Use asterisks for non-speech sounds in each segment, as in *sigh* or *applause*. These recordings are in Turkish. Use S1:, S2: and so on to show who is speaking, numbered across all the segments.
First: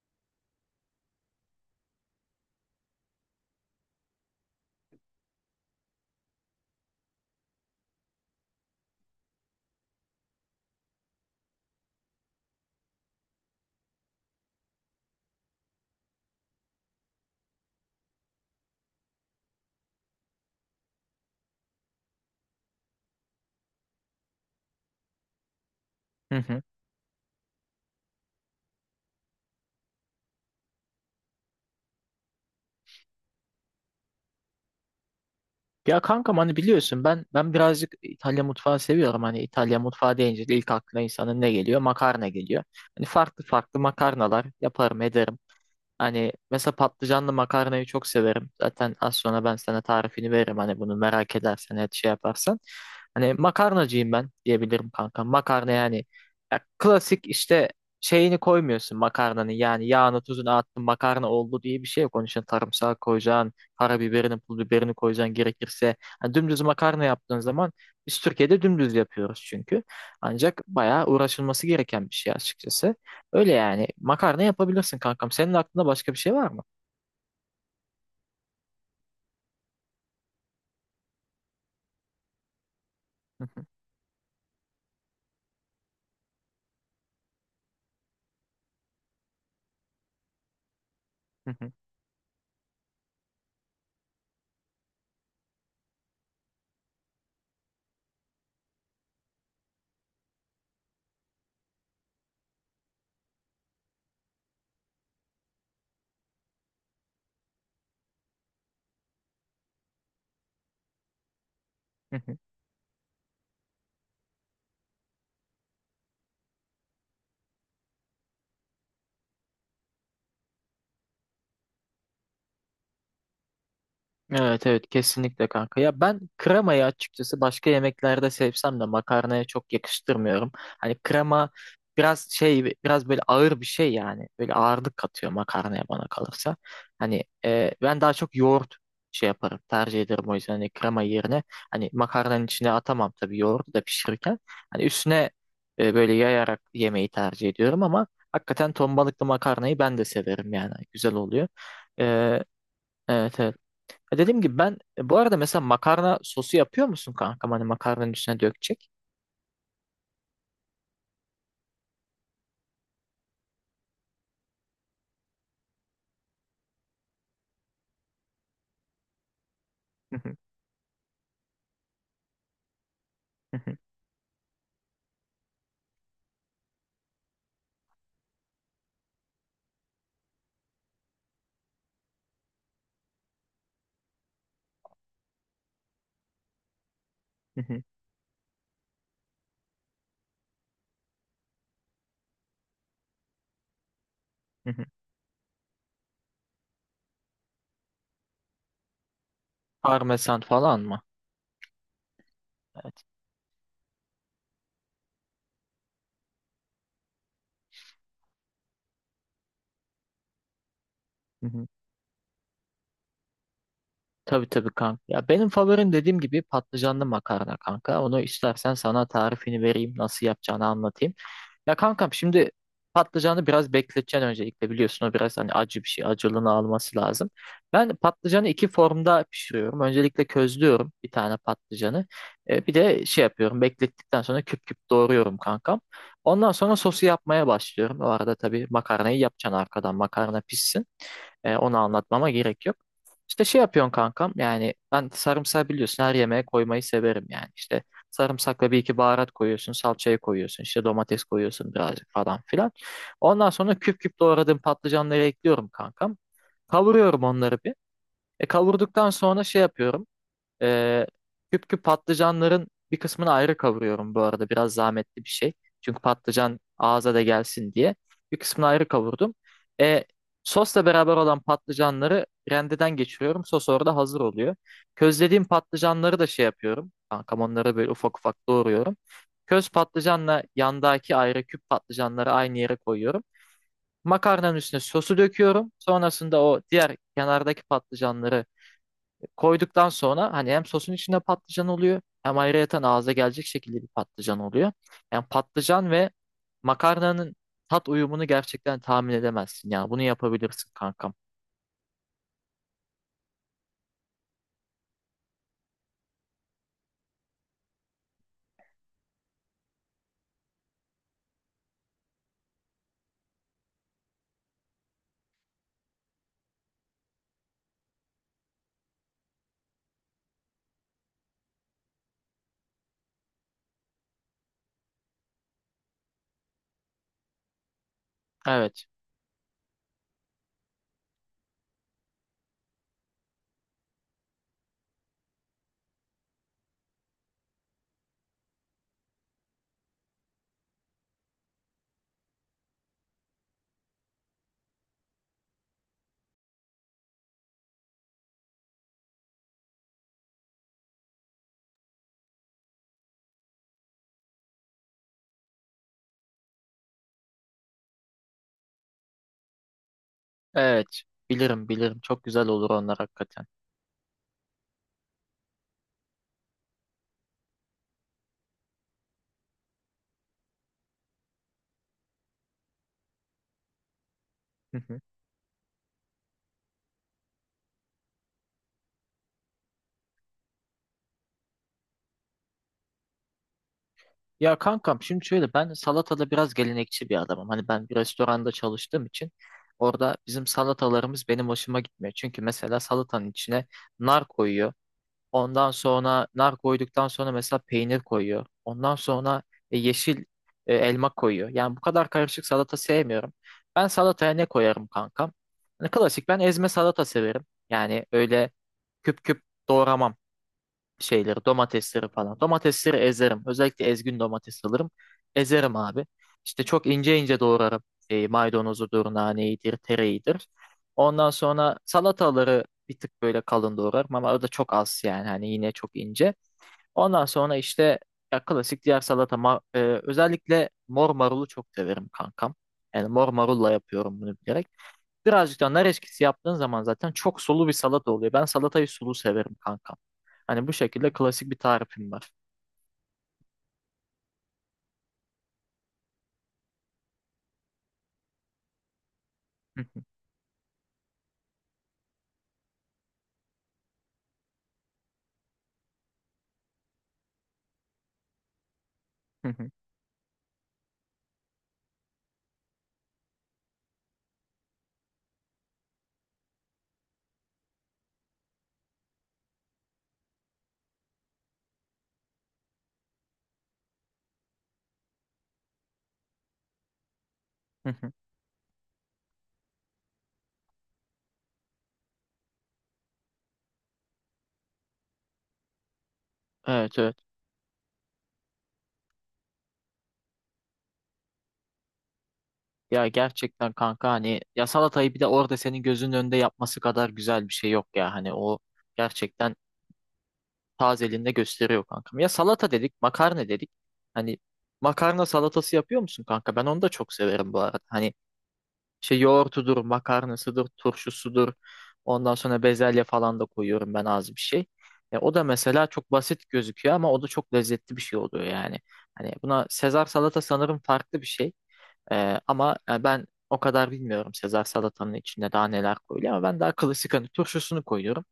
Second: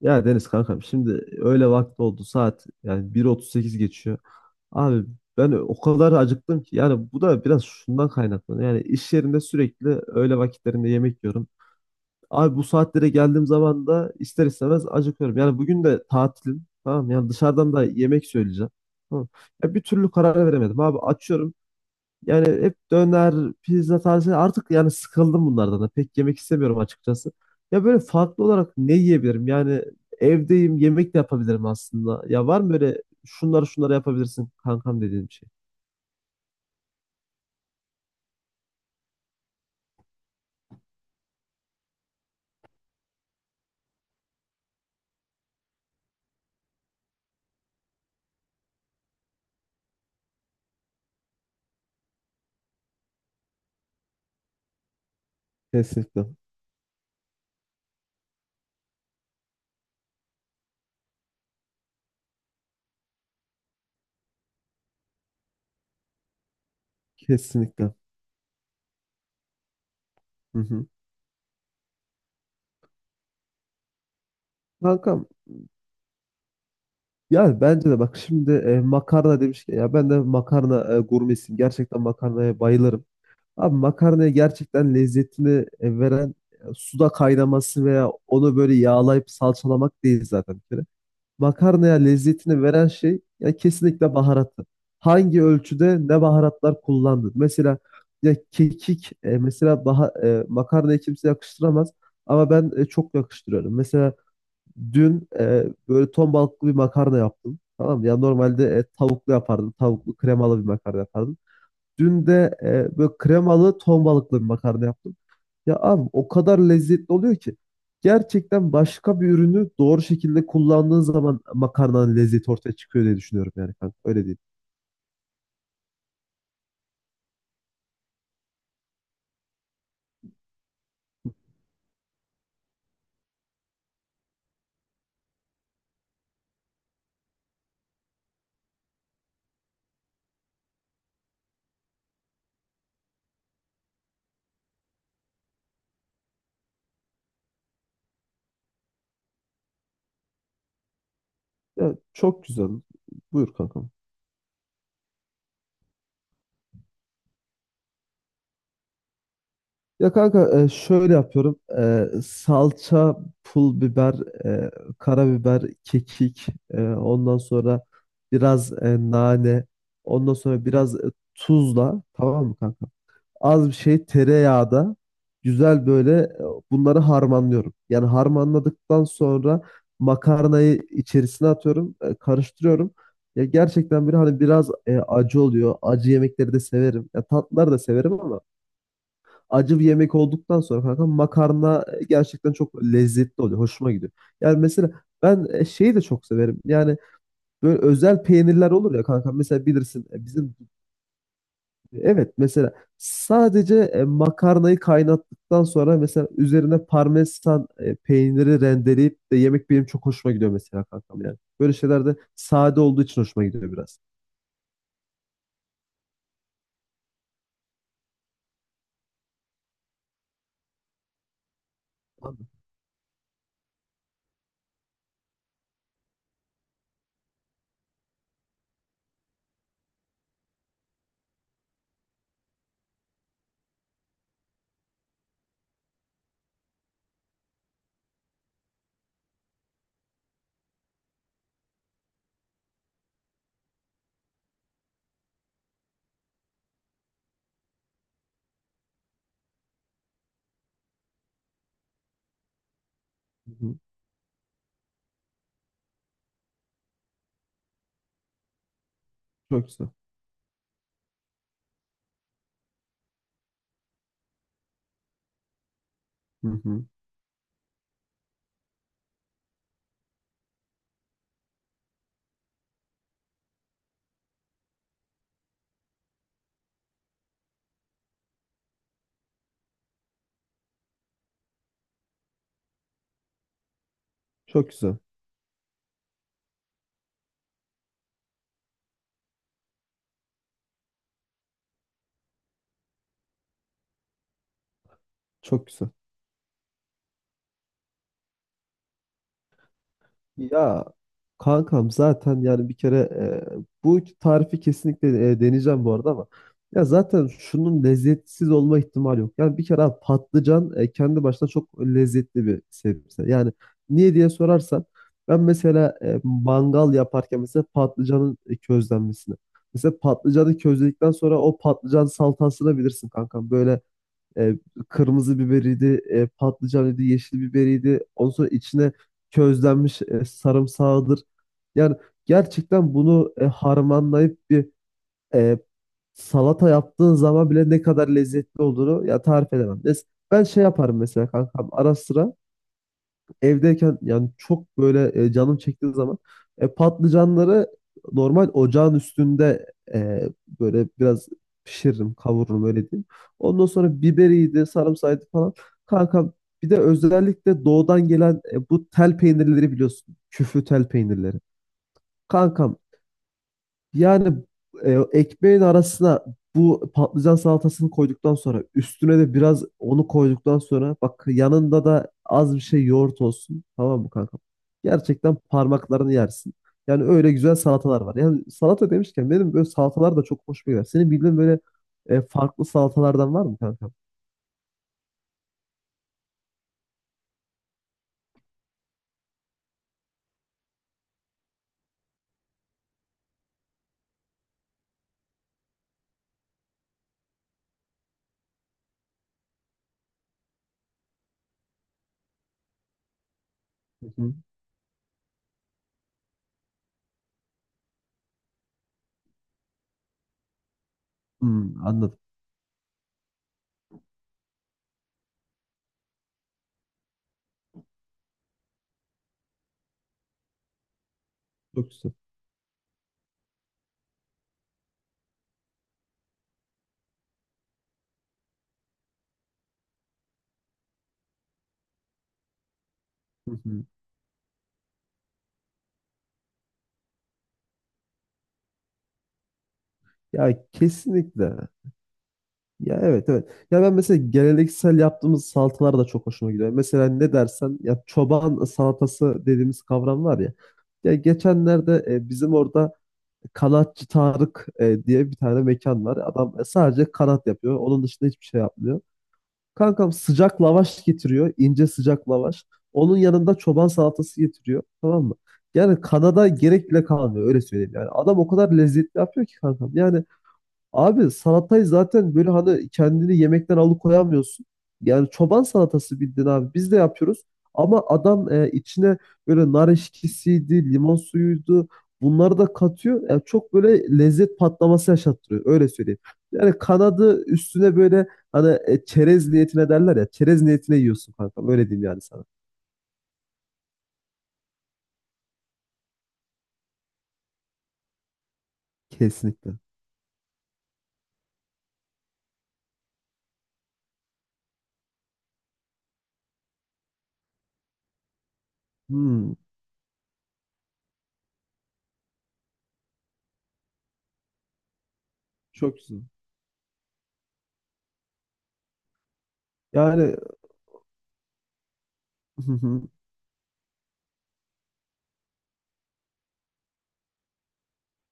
S1: Ya Deniz kankam şimdi öyle vakti oldu saat yani 1.38 geçiyor. Abi ben o kadar acıktım ki yani bu da biraz şundan kaynaklanıyor. Yani iş yerinde sürekli öğle vakitlerinde yemek yiyorum. Abi bu saatlere geldiğim zaman da ister istemez acıkıyorum. Yani bugün de tatilim, tamam mı? Yani dışarıdan da yemek söyleyeceğim. Tamam. Ya bir türlü karar veremedim abi, açıyorum yani hep döner, pizza tarzı artık yani sıkıldım bunlardan da. Pek
S2: Hı
S1: yemek
S2: hı.
S1: istemiyorum açıkçası. Ya böyle farklı olarak ne yiyebilirim? Yani evdeyim, yemek de yapabilirim aslında. Ya var mı böyle şunları şunları yapabilirsin kankam dediğim bir şey?
S2: Ya kankam hani biliyorsun ben birazcık İtalya mutfağı seviyorum. Hani İtalya mutfağı deyince de ilk aklına insanın ne geliyor? Makarna geliyor. Hani farklı farklı makarnalar yaparım ederim. Hani mesela patlıcanlı makarnayı çok severim. Zaten az sonra ben sana tarifini veririm. Hani bunu merak edersen, et şey yaparsan. Hani makarnacıyım ben diyebilirim kanka. Makarna yani
S1: Kesinlikle.
S2: ya klasik işte şeyini koymuyorsun makarnanın. Yani yağını tuzunu attın makarna oldu diye bir şey yok. Onun için sarımsağı koyacaksın, karabiberini, pul biberini koyacaksın gerekirse. Hani dümdüz makarna yaptığın zaman
S1: Kesinlikle.
S2: biz Türkiye'de dümdüz yapıyoruz çünkü.
S1: Hı
S2: Ancak
S1: hı.
S2: bayağı uğraşılması gereken bir şey açıkçası. Öyle yani. Makarna yapabilirsin
S1: Kankam,
S2: kankam. Senin aklında başka bir şey var mı?
S1: yani bence de bak şimdi makarna demişken ya ben de makarna gurmesiyim. Gerçekten makarnaya bayılırım. Abi, makarnaya gerçekten lezzetini veren suda kaynaması veya onu böyle yağlayıp salçalamak değil zaten bir kere. Makarnaya lezzetini veren şey ya kesinlikle baharatı. Hangi ölçüde ne baharatlar kullandın? Mesela ya kekik makarnaya kimse yakıştıramaz ama ben çok yakıştırıyorum. Mesela dün böyle ton balıklı bir makarna yaptım. Tamam mı? Ya normalde tavuklu yapardım. Tavuklu kremalı bir makarna yapardım. Dün
S2: *laughs*
S1: de böyle kremalı ton balıklı bir makarna yaptım. Ya abi o kadar lezzetli oluyor ki. Gerçekten başka bir ürünü doğru şekilde kullandığın zaman makarnanın lezzeti ortaya çıkıyor diye düşünüyorum yani kanka. Öyle değil.
S2: Evet evet kesinlikle kanka. Ya ben kremayı açıkçası başka yemeklerde sevsem de makarnaya çok yakıştırmıyorum. Hani krema biraz şey biraz böyle ağır bir şey yani. Böyle ağırlık katıyor makarnaya bana kalırsa. Hani ben daha çok yoğurt şey yaparım tercih ederim o yüzden hani krema yerine hani makarnanın içine atamam tabii yoğurdu da pişirirken. Hani üstüne böyle yayarak yemeği tercih ediyorum ama hakikaten ton balıklı makarnayı ben de severim yani. Güzel oluyor.
S1: Ya
S2: E,
S1: çok güzel.
S2: evet evet.
S1: Buyur kankam.
S2: Dediğim gibi ben bu arada mesela makarna sosu yapıyor musun kankam? Hani makarnanın üstüne dökecek.
S1: Ya kanka şöyle yapıyorum. Salça, pul biber, e, karabiber, kekik, ondan sonra biraz nane,
S2: Hı
S1: ondan
S2: hı,
S1: sonra biraz tuzla, tamam mı kanka?
S2: hı
S1: Az bir
S2: hı,
S1: şey tereyağda güzel, böyle bunları harmanlıyorum. Yani harmanladıktan sonra makarnayı içerisine atıyorum, karıştırıyorum. Ya gerçekten böyle hani biraz acı oluyor. Acı yemekleri de severim. Ya
S2: hı
S1: tatlıları da
S2: hı,
S1: severim ama acı bir yemek olduktan sonra kanka makarna gerçekten çok lezzetli oluyor. Hoşuma gidiyor. Yani
S2: hı hı.
S1: mesela ben şeyi de çok severim. Yani böyle özel peynirler olur ya kanka. Mesela bilirsin
S2: Parmesan
S1: bizim.
S2: falan mı?
S1: Evet, mesela
S2: Evet.
S1: sadece makarnayı kaynattıktan sonra mesela üzerine parmesan peyniri rendeleyip de yemek benim çok hoşuma gidiyor mesela kankam yani.
S2: Hı hı.
S1: Böyle şeyler de sade olduğu için hoşuma gidiyor biraz.
S2: Tabii tabii kanka. Ya benim favorim dediğim gibi patlıcanlı makarna kanka. Onu istersen sana tarifini vereyim, nasıl yapacağını anlatayım. Ya kankam
S1: Anladım.
S2: şimdi patlıcanı biraz bekleteceksin öncelikle biliyorsun o biraz hani acı bir şey acılığını alması lazım. Ben patlıcanı iki formda pişiriyorum. Öncelikle közlüyorum bir tane patlıcanı. Bir de şey yapıyorum beklettikten sonra küp küp doğruyorum kankam. Ondan sonra sosu yapmaya başlıyorum. O arada tabii makarnayı yapacaksın arkadan makarna pişsin. Onu anlatmama gerek yok. İşte şey yapıyorsun kankam yani ben sarımsağı biliyorsun her yemeğe koymayı severim yani. İşte sarımsakla bir iki baharat koyuyorsun, salçayı koyuyorsun, işte domates koyuyorsun birazcık falan filan. Ondan
S1: Hı hı.
S2: sonra küp küp doğradığım patlıcanları ekliyorum kankam. Kavuruyorum onları bir. Kavurduktan sonra şey
S1: Çok güzel.
S2: yapıyorum. Ee, küp küp patlıcanların bir kısmını ayrı kavuruyorum bu arada. Biraz zahmetli bir şey. Çünkü
S1: Hı
S2: patlıcan
S1: hı.
S2: ağza da gelsin diye. Bir kısmını ayrı kavurdum. Ee, sosla beraber olan patlıcanları rendeden geçiriyorum. Sos orada hazır oluyor. Közlediğim patlıcanları da şey yapıyorum. Kankam onları böyle ufak ufak doğruyorum. Köz patlıcanla yandaki ayrı küp patlıcanları aynı yere koyuyorum. Makarnanın
S1: Çok
S2: üstüne
S1: güzel.
S2: sosu döküyorum. Sonrasında o diğer kenardaki patlıcanları koyduktan sonra hani hem sosun içinde patlıcan oluyor hem ayrıyeten ağza gelecek şekilde bir patlıcan oluyor. Yani
S1: Çok güzel.
S2: patlıcan ve makarnanın tat uyumunu gerçekten tahmin edemezsin ya. Bunu yapabilirsin
S1: Ya
S2: kankam.
S1: kankam zaten yani bir kere bu tarifi kesinlikle deneyeceğim bu arada ama ya zaten şunun lezzetsiz olma ihtimali yok. Yani bir kere abi patlıcan kendi başına çok lezzetli bir sebze. Yani niye diye sorarsan ben mesela mangal yaparken mesela patlıcanın közlenmesini. Mesela patlıcanı közledikten sonra o patlıcan salatasını bilirsin kankam. Böyle e, kırmızı biberiydi, patlıcanıydı, yeşil biberiydi. Ondan sonra
S2: Evet.
S1: içine közlenmiş sarımsağıdır. Yani gerçekten bunu harmanlayıp bir e, salata yaptığın zaman bile ne kadar lezzetli olduğunu ya tarif edemem. Ben şey yaparım mesela kankam ara sıra evdeyken yani çok böyle canım çektiği zaman patlıcanları normal ocağın üstünde e, böyle biraz pişiririm, kavururum öyle diyeyim. Ondan sonra biberiydi, sarımsağıydı falan. Kanka, bir de özellikle doğudan gelen bu tel peynirleri biliyorsun. Küflü tel
S2: Evet.
S1: peynirleri.
S2: Bilirim bilirim. Çok güzel olur
S1: Kankam,
S2: onlar hakikaten.
S1: yani ekmeğin arasına bu patlıcan salatasını koyduktan sonra üstüne de biraz onu koyduktan sonra bak, yanında da az bir şey yoğurt olsun, tamam mı kanka?
S2: Hı hı.
S1: Gerçekten parmaklarını yersin. Yani öyle güzel salatalar var. Yani salata demişken benim böyle salatalar da çok hoşuma gider. Senin bildiğin böyle farklı salatalardan var mı kanka?
S2: Ya kankam şimdi şöyle ben salatada biraz gelenekçi bir adamım. Hani ben bir restoranda çalıştığım için orada bizim salatalarımız benim hoşuma gitmiyor. Çünkü mesela salatanın içine nar koyuyor. Ondan sonra nar koyduktan sonra mesela peynir koyuyor. Ondan sonra yeşil elma koyuyor. Yani bu kadar karışık salata sevmiyorum. Ben
S1: Hı
S2: salataya
S1: hı.
S2: ne koyarım kankam? Hani klasik ben ezme salata severim. Yani öyle küp küp doğramam şeyleri,
S1: Hmm,
S2: domatesleri
S1: anladım.
S2: falan. Domatesleri ezerim. Özellikle ezgün domates alırım. Ezerim abi. İşte çok ince ince doğrarım. Maydanozudur, naneydir, tereyidir. Ondan sonra
S1: Çok güzel.
S2: salataları bir tık böyle kalın doğrarım ama o da çok az yani hani yine çok ince. Ondan sonra işte ya klasik diğer özellikle mor marulu çok severim kankam. Yani mor
S1: Hı
S2: marulla
S1: hı.
S2: yapıyorum bunu bilerek. Birazcık da nar eşkisi yaptığın zaman zaten çok sulu bir salata oluyor. Ben salatayı sulu severim kankam.
S1: Ya
S2: Hani bu şekilde klasik bir
S1: kesinlikle.
S2: tarifim var.
S1: Ya evet, evet. Ya ben mesela geleneksel yaptığımız salatalar da çok hoşuma gidiyor. Mesela ne dersen, ya çoban salatası
S2: Hı
S1: dediğimiz
S2: hı,
S1: kavram var ya. Ya geçenlerde bizim orada Kanatçı Tarık diye bir tane mekan var. Adam sadece kanat yapıyor. Onun dışında hiçbir şey yapmıyor.
S2: hı hı,
S1: Kankam, sıcak lavaş getiriyor. İnce sıcak lavaş. Onun yanında çoban salatası getiriyor. Tamam mı? Yani kanada gerek bile kalmıyor, öyle söyleyeyim. Yani adam o kadar lezzetli yapıyor ki kankam. Yani abi salatayı zaten böyle hani kendini yemekten alıkoyamıyorsun. Yani çoban salatası bildiğin abi. Biz de yapıyoruz.
S2: hı
S1: Ama
S2: hı.
S1: adam içine böyle nar eşkisiydi, limon suyuydu. Bunları da katıyor. Yani çok böyle lezzet patlaması yaşattırıyor. Öyle söyleyeyim. Yani
S2: Evet evet.
S1: kanadı üstüne böyle hani çerez niyetine derler ya. Çerez niyetine yiyorsun kanka. Öyle diyeyim yani sana.
S2: Ya gerçekten kanka hani ya salatayı bir de orada senin gözünün önünde yapması kadar güzel bir şey yok ya. Hani o gerçekten
S1: Kesinlikle.
S2: tazeliğinde gösteriyor kankam. Ya salata dedik, makarna dedik. Hani makarna salatası yapıyor musun kanka? Ben onu da çok severim bu arada. Hani İşte
S1: Hmm,
S2: yoğurtudur, makarnasıdır, turşusudur. Ondan sonra bezelye falan da koyuyorum ben az bir şey. O da mesela
S1: çok
S2: çok
S1: güzel.
S2: basit gözüküyor ama o da çok lezzetli bir şey oluyor yani. Hani buna Sezar
S1: Yani
S2: salata sanırım farklı bir şey. Ama ben o kadar bilmiyorum Sezar salatanın içinde daha neler koyuluyor ama ben daha klasik hani turşusunu koyuyorum.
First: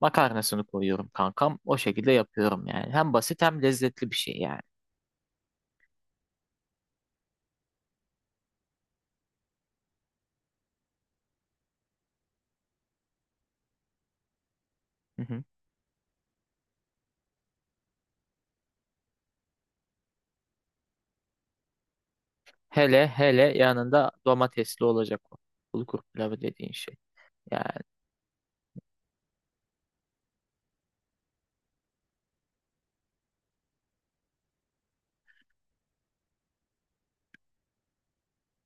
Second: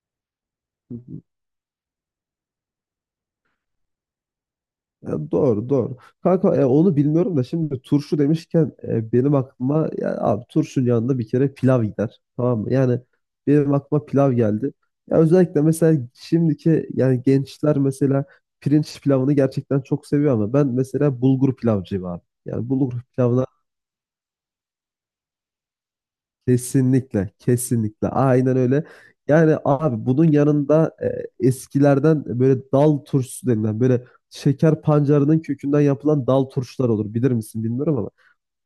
S2: Makarnasını koyuyorum
S1: *laughs*
S2: kankam. O şekilde yapıyorum yani. Hem basit hem lezzetli bir şey yani.
S1: Ya doğru, doğru. Kanka, onu bilmiyorum da şimdi turşu demişken benim aklıma ya abi, turşunun yanında bir kere pilav gider. Tamam mı? Yani benim aklıma pilav geldi. Ya
S2: Hı hı.
S1: özellikle mesela şimdiki yani gençler mesela pirinç pilavını gerçekten çok seviyor ama ben mesela bulgur pilavcıyım abi. Yani bulgur
S2: Hele hele
S1: pilavına.
S2: yanında domatesli olacak o. Bulgur pilavı dediğin şey.
S1: Kesinlikle,
S2: Yani.
S1: kesinlikle. Aynen öyle. Yani abi bunun yanında eskilerden böyle dal turşusu denilen böyle şeker pancarının kökünden yapılan dal turşular olur. Bilir misin bilmiyorum ama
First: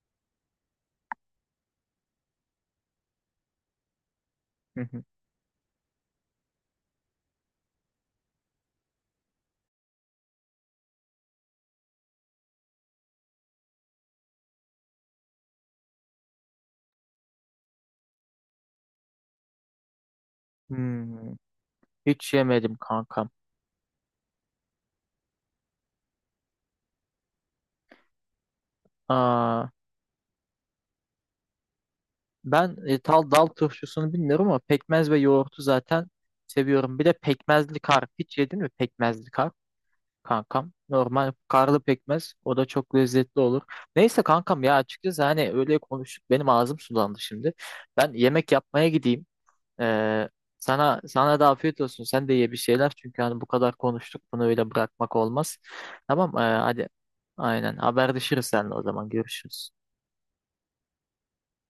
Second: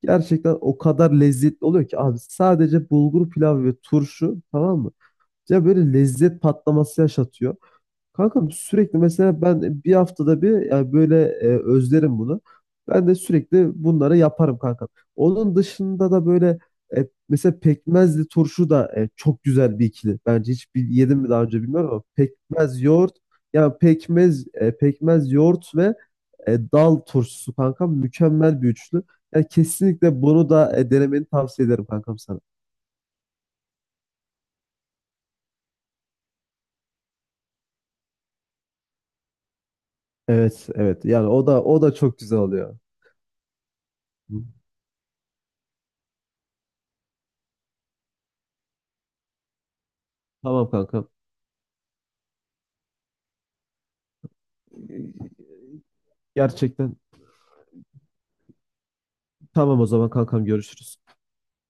S1: gerçekten o kadar lezzetli oluyor ki abi, sadece bulgur pilavı ve turşu, tamam
S2: Hı
S1: mı?
S2: hı.
S1: Ya böyle lezzet patlaması yaşatıyor. Kanka, sürekli mesela ben bir haftada bir yani böyle özlerim bunu. Ben de sürekli bunları yaparım kanka. Onun dışında da böyle mesela pekmezli turşu da çok güzel bir ikili. Bence hiç yedim mi
S2: Hmm,
S1: daha önce bilmiyorum ama
S2: hiç yemedim
S1: pekmez yoğurt,
S2: kankam.
S1: yani pekmez yoğurt ve dal turşusu kanka mükemmel bir üçlü. Yani
S2: Aa,
S1: kesinlikle bunu da denemeni tavsiye ederim kankam sana.
S2: ben e, tal dal turşusunu bilmiyorum ama pekmez ve yoğurtu zaten seviyorum. Bir de pekmezli kar. Hiç yedin mi pekmezli kar
S1: Evet,
S2: kankam?
S1: evet yani
S2: Normal
S1: o da
S2: karlı
S1: o da çok
S2: pekmez.
S1: güzel
S2: O da
S1: oluyor.
S2: çok lezzetli olur. Neyse
S1: Hı.
S2: kankam ya açıkçası hani öyle konuştuk. Benim ağzım sulandı şimdi. Ben yemek yapmaya gideyim. Ee,
S1: Tamam
S2: sana
S1: kankam.
S2: sana da afiyet olsun. Sen de ye bir şeyler. Çünkü hani bu kadar konuştuk. Bunu öyle bırakmak olmaz. Tamam, hadi.
S1: Gerçekten.
S2: Aynen. Haberleşiriz seninle o zaman. Görüşürüz.
S1: Tamam o zaman kankam, görüşürüz.